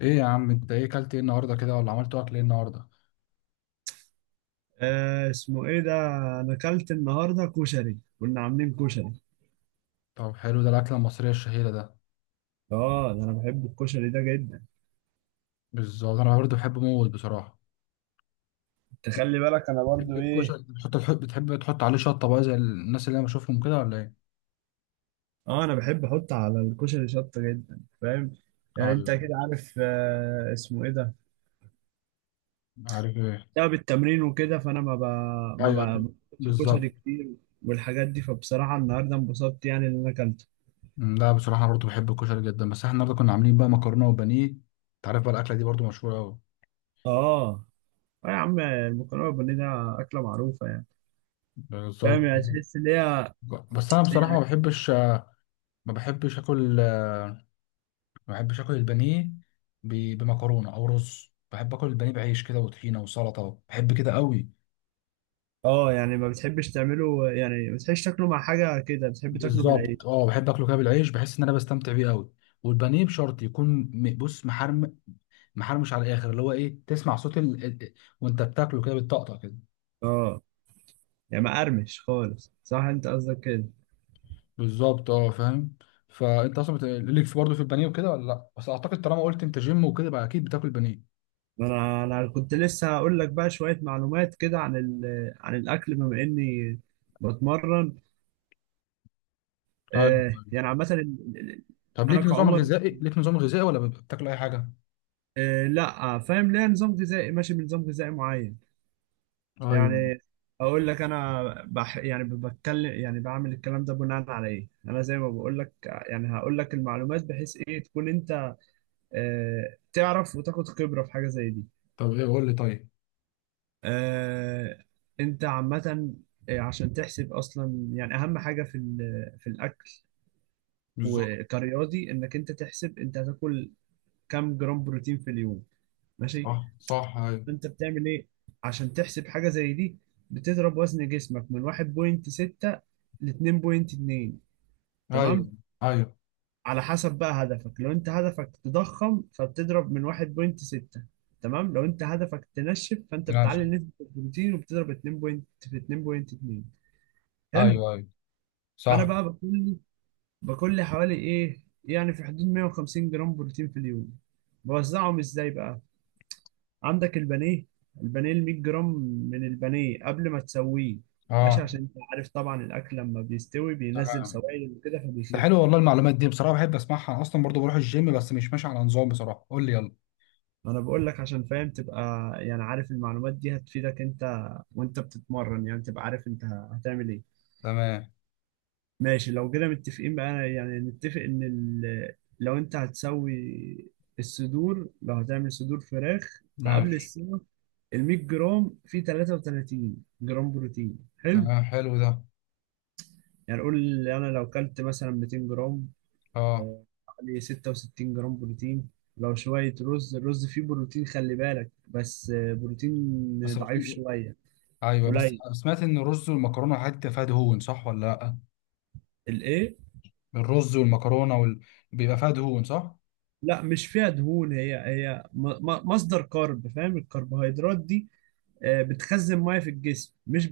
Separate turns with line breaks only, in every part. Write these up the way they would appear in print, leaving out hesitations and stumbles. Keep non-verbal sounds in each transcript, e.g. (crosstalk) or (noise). ايه يا عم، انت ايه كلت؟ ايه النهارده كده ولا عملت اكل ايه النهارده؟
اسمه ايه ده؟ انا اكلت النهارده كشري، كنا عاملين كشري.
طب حلو، ده الاكله المصريه الشهيره ده.
اه، ده انا بحب الكشري ده جدا.
بالظبط، انا برضه بحبه موت بصراحه.
تخلي بالك، انا
بتحب
برضو ايه.
الكشري؟ بتحط بتحب تحط عليه شطه بقى زي الناس اللي انا بشوفهم كده ولا ايه؟
اه، انا بحب احط على الكشري شطه جدا، فاهم؟ يعني انت
ايوه.
كده عارف. اسمه ايه ده؟
عارف ايه؟
بسبب التمرين وكده، فانا ما ب...
ايوه،
ما
أكيد.
ب- باكلش
بالظبط.
كشري كتير والحاجات دي. فبصراحه النهارده انبسطت يعني ان انا اكلته.
لا، بصراحه انا برضه بحب الكشري جدا، بس احنا النهارده كنا عاملين بقى مكرونه وبانيه. انت عارف بقى الاكله دي برضه مشهوره قوي.
اه، اه، يا عم المكرونه البانيه ده اكله معروفه يعني.
بالظبط.
فاهم يعني؟ تحس ان
بس انا
هي.
بصراحه ما بحبش اكل ما بحبش اكل البانيه بمكرونه او رز. بحب اكل البانيه بعيش كده وطحينه وسلطه، بحب كده قوي.
اه، يعني ما بتحبش تعمله، يعني ما بتحبش تاكله مع حاجة كده، بتحب تاكله بالعيش.
بالظبط، اه، بحب اكله كده بالعيش، بحس ان انا بستمتع بيه قوي. والبانيه بشرط يكون بص، محرم، محرمش على الاخر، اللي هو ايه، تسمع صوت وانت بتاكله كده بالطقطقه كده.
اه، يعني مقرمش خالص، صح؟ انت قصدك كده.
بالظبط، اه، فاهم. فانت اصلا ليك في برضه في البانيه وكده ولا لا؟ بس اعتقد طالما قلت انت جيم وكده بقى اكيد بتاكل بانيه.
ما انا كنت لسه هقول لك بقى شوية معلومات كده عن عن الاكل بما اني بتمرن.
طيب طيب.
يعني عامة،
طب
انا
ليك نظام
كعمر.
غذائي؟ ليك نظام غذائي ولا بتاكل اي حاجه؟
لا، فاهم ليه نظام غذائي؟ ماشي بنظام غذائي معين
ايوه.
يعني. اقول لك انا بح، يعني بتكلم، يعني بعمل الكلام ده بناء على ايه. انا زي ما بقول لك، يعني هقول لك المعلومات بحيث ايه تكون انت تعرف وتاخد خبرة في حاجة زي دي.
طب ايه، قول لي طيب.
آه، انت عامة عشان تحسب اصلا يعني اهم حاجة في في الاكل،
بالظبط.
وكرياضي، انك انت تحسب انت هتاكل كام جرام بروتين في اليوم، ماشي؟
صح صح، ايوه.
فانت بتعمل ايه عشان تحسب حاجة زي دي؟ بتضرب وزن جسمك من 1.6 ل 2.2،
ايوه
تمام،
ايوه.
على حسب بقى هدفك. لو انت هدفك تضخم فبتضرب من 1.6، تمام. لو انت هدفك تنشف، فانت
ماشي.
بتعلي نسبة البروتين وبتضرب 2 بوينت في 2.2، حلو.
ايوه ايوه.
انا
صح.
بقى لي باكل لي حوالي ايه، يعني في حدود 150 جرام بروتين في اليوم. بوزعهم ازاي بقى؟ عندك البانيه. البانيه ال 100 جرام من البانيه قبل ما تسويه، ماشي،
اه.
عشان انت عارف طبعا الاكل لما بيستوي بينزل
تمام.
سوائل وكده
ده
فبيخف.
حلو والله، المعلومات دي بصراحه بحب اسمعها. أنا اصلا برضو بروح الجيم، بس مش ماشي على نظام بصراحه، قول لي يلا.
ما انا بقول لك عشان فاهم تبقى، يعني عارف المعلومات دي هتفيدك انت وانت بتتمرن، يعني تبقى عارف انت هتعمل ايه.
تمام.
ماشي، لو كده متفقين بقى، يعني نتفق ان لو انت هتسوي الصدور، لو هتعمل صدور فراخ فقبل
ماشي.
السمك، ال 100 جرام فيه 33 جرام بروتين، حلو.
تمام حلو ده.
يعني قول، انا لو كلت مثلا 200 جرام،
اه.
حوالي 66 جرام بروتين. لو شوية رز، الرز فيه بروتين، خلي بالك بس، بروتين
بس
ضعيف
بت-
شوية،
ايوه، بس
قليل.
سمعت ان الرز والمكرونه والحاجات دي بتبقى فيها دهون، صح ولا لا؟
الايه؟
الرز والمكرونه بيبقى فيها دهون صح.
لا، مش فيها دهون. هي مصدر كارب، فاهم، الكربوهيدرات دي بتخزن ميه في الجسم، مش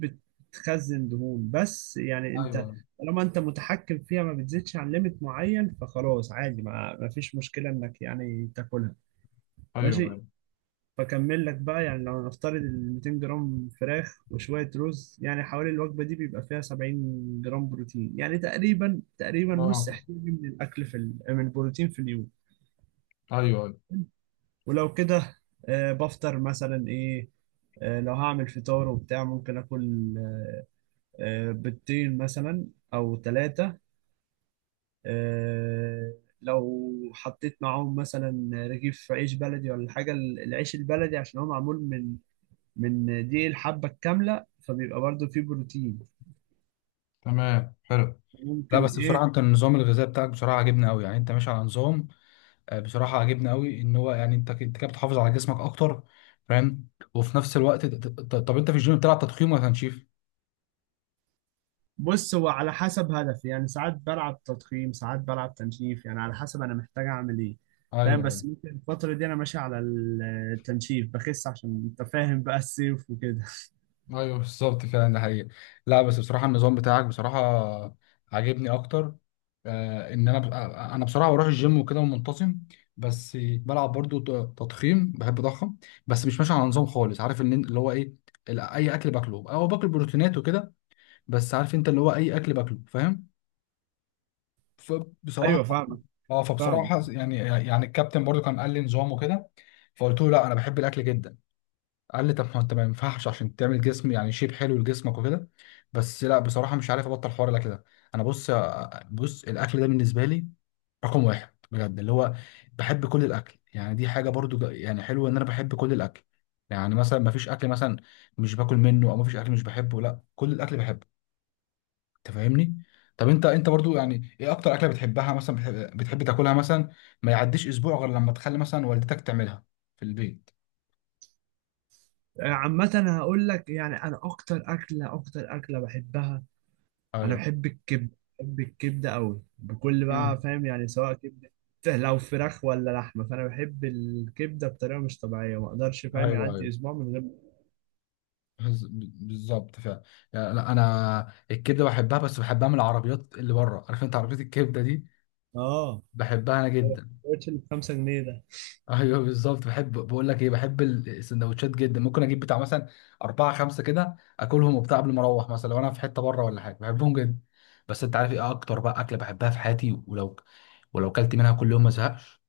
بتخزن دهون بس. يعني
ايوه
انت طالما انت متحكم فيها ما بتزيدش عن ليميت معين، فخلاص عادي، ما فيش مشكلة انك يعني تاكلها،
ايوه.
ماشي.
ايوه.
فاكمل لك بقى، يعني لو هنفترض ال 200 جرام فراخ وشويه رز، يعني حوالي الوجبه دي بيبقى فيها 70 جرام بروتين، يعني تقريبا تقريبا نص
اه.
احتياجي من الاكل في من البروتين في اليوم.
ايوه ايوه.
ولو كده، بفطر مثلا ايه. لو هعمل فطار وبتاع، ممكن اكل بيضتين مثلا او ثلاثه. لو حطيت معاهم مثلا رغيف عيش بلدي ولا حاجه، العيش البلدي عشان هو معمول من دي الحبة الكاملة، فبيبقى برضو فيه بروتين.
تمام حلو. لا،
ممكن
بس بصراحه
ايه.
انت النظام الغذائي بتاعك بصراحه عجبني قوي، يعني انت ماشي على نظام. بصراحة عجبني قوي ان هو، يعني انت انت كده بتحافظ على جسمك اكتر. فاهم. وفي نفس الوقت طب انت في الجيم بتلعب تضخيم ولا تنشيف؟
بص، هو على حسب هدفي، يعني ساعات بلعب تضخيم، ساعات بلعب تنشيف، يعني على حسب انا محتاج اعمل ايه، فاهم.
ايوه.
بس ممكن الفترة دي انا ماشي على التنشيف بخس، عشان انت فاهم بقى الصيف وكده (laughs)
ايوه، بالظبط فعلا، ده حقيقي. لا، بس بصراحة النظام بتاعك بصراحة عاجبني اكتر. ان انا انا بصراحة بروح الجيم وكده ومنتظم. بس بلعب برضو تضخيم، بحب اضخم. بس مش ماشي على نظام خالص، عارف ان اللي هو ايه، اي اكل باكله، او باكل بروتينات وكده. بس عارف انت اللي هو اي اكل باكله، فاهم. فبصراحه.
ايوه فاهمك
اه،
فاهمك
فبصراحه يعني، الكابتن برضو كان قال لي نظام وكده. فقلت له لا انا بحب الاكل جدا. قال لي طب ما انت ما ينفعش، عشان تعمل جسم يعني شيب حلو لجسمك وكده. بس لا بصراحه مش عارف ابطل حوار الاكل ده. انا بص، بص الاكل ده بالنسبه لي رقم واحد بجد، اللي هو بحب كل الاكل. يعني دي حاجه برضو يعني حلوه ان انا بحب كل الاكل. يعني مثلا ما فيش اكل مثلا مش باكل منه، او ما فيش اكل مش بحبه، لا كل الاكل بحبه. انت فاهمني. طب انت، انت برضو يعني ايه اكتر اكله بتحبها مثلا، بتحب تاكلها مثلا ما يعديش اسبوع غير لما تخلي مثلا والدتك تعملها في البيت؟
عامة. انا هقول لك يعني انا اكتر اكلة اكتر اكلة بحبها: انا
ايوه.
بحب الكبده، بحب الكبده قوي بكل
امم.
بقى، فاهم يعني، سواء كبده لو فراخ ولا لحمه، فانا بحب الكبده بطريقه مش طبيعيه. ما اقدرش فاهم
ايوه
يعدي
ايوه.
اسبوع من غير.
بز- بالظبط فعلا. يعني لا انا الكبده بحبها، بس بحبها من العربيات اللي بره، عارف انت عربيه الكبده دي.
اه،
بحبها انا
هو
جدا.
السندوتش اللي ب 5 جنيه ده.
ايوه، بالظبط. بحب بقول لك ايه، بحب السندوتشات جدا، ممكن اجيب بتاع مثلا اربعه خمسه كده اكلهم وبتاع قبل ما اروح مثلا لو انا في حته بره ولا حاجه، بحبهم جدا. بس انت عارف ايه اكتر بقى اكله بحبها في حياتي ولو كلت منها كل يوم ما ازهقش؟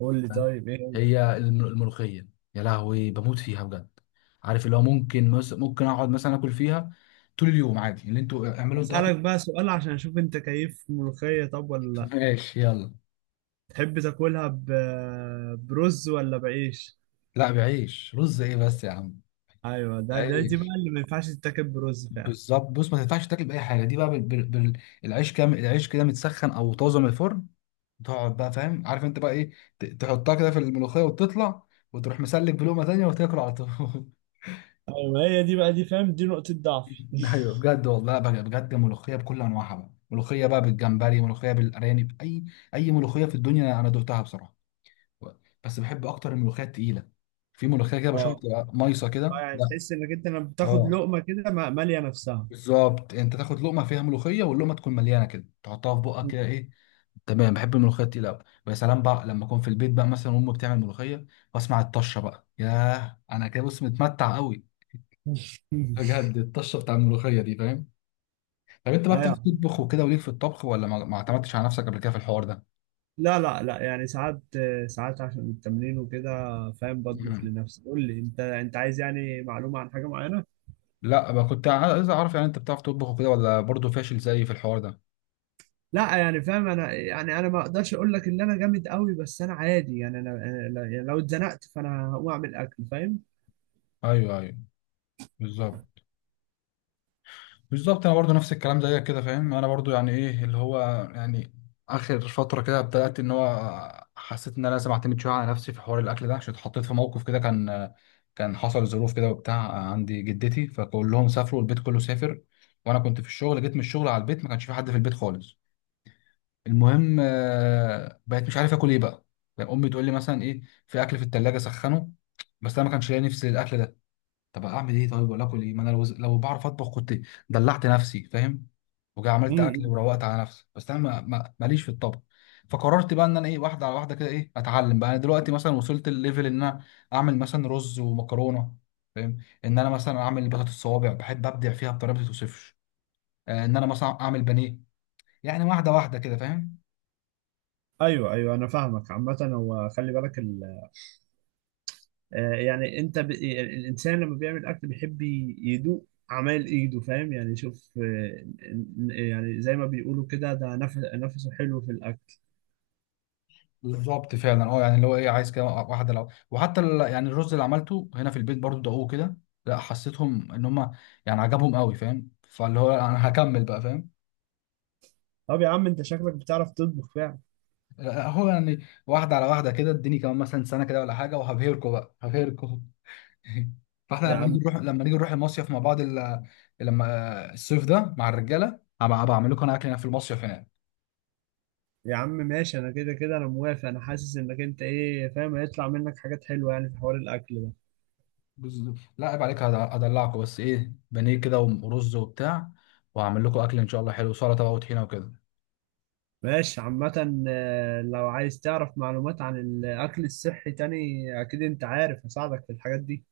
قول لي
فاهم؟
طيب ايه.
هي الملوخيه. يا لهوي، بموت فيها بجد. عارف اللي هو ممكن ممكن اقعد مثلا اكل فيها طول اليوم عادي، اللي انتوا اعملوا انتوا اكل.
اسالك بقى سؤال عشان اشوف انت كيف ملوخيه طب ولا
(laughs)
لا.
ماشي، يلا.
تحب تاكلها برز ولا بعيش؟
لا، بعيش، رز ايه بس يا عم؟
ايوه، ده ده دي بقى
بعيش.
اللي ما ينفعش تتاكل برز فعلا.
بالظبط. بص ما تنفعش تاكل باي حاجه دي بقى العيش، كام العيش كده متسخن او طازه من الفرن، تقعد بقى، فاهم، عارف انت بقى ايه، تحطها كده في الملوخيه وتطلع، وتروح مسلك بلقمه تانيه وتاكل على طول. (laughs)
ايوه، هي دي بقى، دي فاهم، دي نقطه ضعفي
ايوه،
(laughs)
بجد والله بقى بجد، ملوخيه بكل انواعها بقى، ملوخيه بقى بالجمبري، ملوخيه بالارانب، اي ملوخيه في الدنيا انا دقتها بصراحه. بس بحب اكتر الملوخيه التقيله. في ملوخيه كده بشوفها
اه،
بتبقى مايصه
اه،
كده،
يعني
لا.
تحس انك انت لما بتاخد
اه،
لقمه كده ماليه نفسها
بالظبط. انت تاخد لقمه فيها ملوخيه، واللقمه تكون مليانه كده، تحطها في بقك كده، ايه. تمام. بحب الملوخيه التقيله قوي، ويا سلام بقى لما اكون في البيت بقى مثلا وامي بتعمل ملوخيه واسمع الطشه بقى، ياه انا كده بص متمتع قوي.
(laughs)
بجد الطشه بتاع الملوخيه دي، فاهم. طب انت بقى بتعرف
ايوه،
تطبخ وكده وليك في الطبخ، ولا ما اعتمدتش على نفسك قبل كده في الحوار ده؟
لا لا لا، يعني ساعات، ساعات عشان التمرين وكده، فاهم، بطبخ
مم.
لنفسي. قول لي انت عايز يعني معلومه عن حاجه معينه.
لا بقى، كنت عايز اعرف يعني انت بتعرف تطبخ وكده ولا برضه فاشل زيي في الحوار ده.
لا، يعني فاهم انا، يعني انا ما اقدرش اقول لك ان انا جامد قوي، بس انا عادي يعني. انا أنا لا- يعني لو اتزنقت فانا هقوم اعمل اكل، فاهم.
ايوه ايوه. بالظبط. بالظبط. انا برضو نفس الكلام زيك كده، فاهم. انا برضو يعني ايه اللي هو يعني اخر فتره كده بدات، ان هو حسيت ان انا لازم اعتمد شويه على نفسي في حوار الاكل ده، عشان اتحطيت في موقف كده كان حصل ظروف كده وبتاع. عندي جدتي فكلهم سافروا، البيت كله سافر، وانا كنت في الشغل. جيت من الشغل على البيت ما كانش في حد في البيت خالص. المهم، بقيت مش عارف اكل ايه بقى. يعني امي تقول لي مثلا ايه، في اكل في التلاجة سخنه، بس انا ما كانش لاقي نفسي للاكل ده. طب اعمل ايه طيب؟ ولا اكل ايه؟ ما انا لو بعرف اطبخ كنت دلعت نفسي، فاهم. وجا عملت اكل
امم.
وروقت على نفسي. بس انا ماليش في الطبخ. فقررت بقى ان انا ايه، واحده على واحده كده، ايه اتعلم بقى. انا دلوقتي مثلا وصلت الليفل ان انا اعمل مثلا رز ومكرونه، فاهم. ان انا مثلا اعمل بطاطس الصوابع، بحب ابدع فيها بطريقه ما توصفش. ان انا مثلا اعمل بانيه. يعني واحده واحده كده، فاهم.
ايوه، ايوه، انا فاهمك. عامه هو خلي بالك، يعني انت الانسان لما بيعمل اكل بيحب يدوق اعمال ايده، فاهم يعني. شوف، يعني زي ما بيقولوا كده، ده نفس نفسه حلو في الاكل.
بالظبط فعلا اه. يعني اللي هو ايه عايز كده واحده، لو وحتى يعني الرز اللي عملته هنا في البيت برضو دقوه كده. لا حسيتهم ان هم يعني عجبهم قوي، فاهم، فاللي هو انا هكمل بقى، فاهم.
طب يا عم انت شكلك بتعرف تطبخ فعلا.
هو يعني واحدة على واحدة كده، اديني كمان مثلا سنة كده ولا حاجة وهبهركوا بقى هبهركوا. (laughs) فاحنا
يا عم،
لما نيجي نروح المصيف مع بعض لما الصيف ده مع الرجالة هبقى اعمل لكم انا اكل هناك في المصيف هناك.
يا عم ماشي، انا كده كده انا موافق. انا حاسس انك انت ايه فاهم، هيطلع منك حاجات حلوه يعني في حوار الاكل ده.
لا عيب عليك، هدلعكم، بس ايه، بانيه كده ورز وبتاع، وهعمل لكم اكل ان شاء الله حلو، سلطة بقى وطحينة وكده.
ماشي، عامة لو عايز تعرف معلومات عن الأكل الصحي تاني، أكيد أنت عارف هساعدك في الحاجات دي.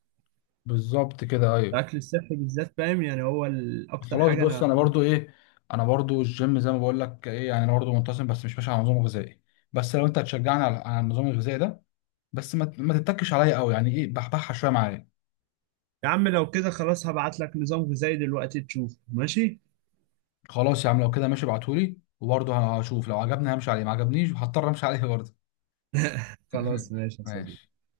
بالظبط كده، ايوه.
الأكل الصحي بالذات، فاهم يعني، هو أكتر
خلاص
حاجة
بص،
أنا.
انا برضو ايه، انا برضو الجيم زي ما بقول لك ايه، يعني انا برضو منتظم بس مش ماشي على نظام غذائي. بس لو انت هتشجعني على النظام الغذائي ده، بس ما تتكش عليا قوي، يعني ايه، بحبحها شويه معايا.
يا عم لو كده خلاص هبعت لك نظام غذائي دلوقتي، تشوف، ماشي؟
خلاص يا عم، لو كده ماشي، ابعتهولي وبرضه هشوف لو عجبني همشي عليه، ما عجبنيش هضطر امشي عليه برضه. (laughs)
خلاص ماشي يا
ماشي.
صديقي.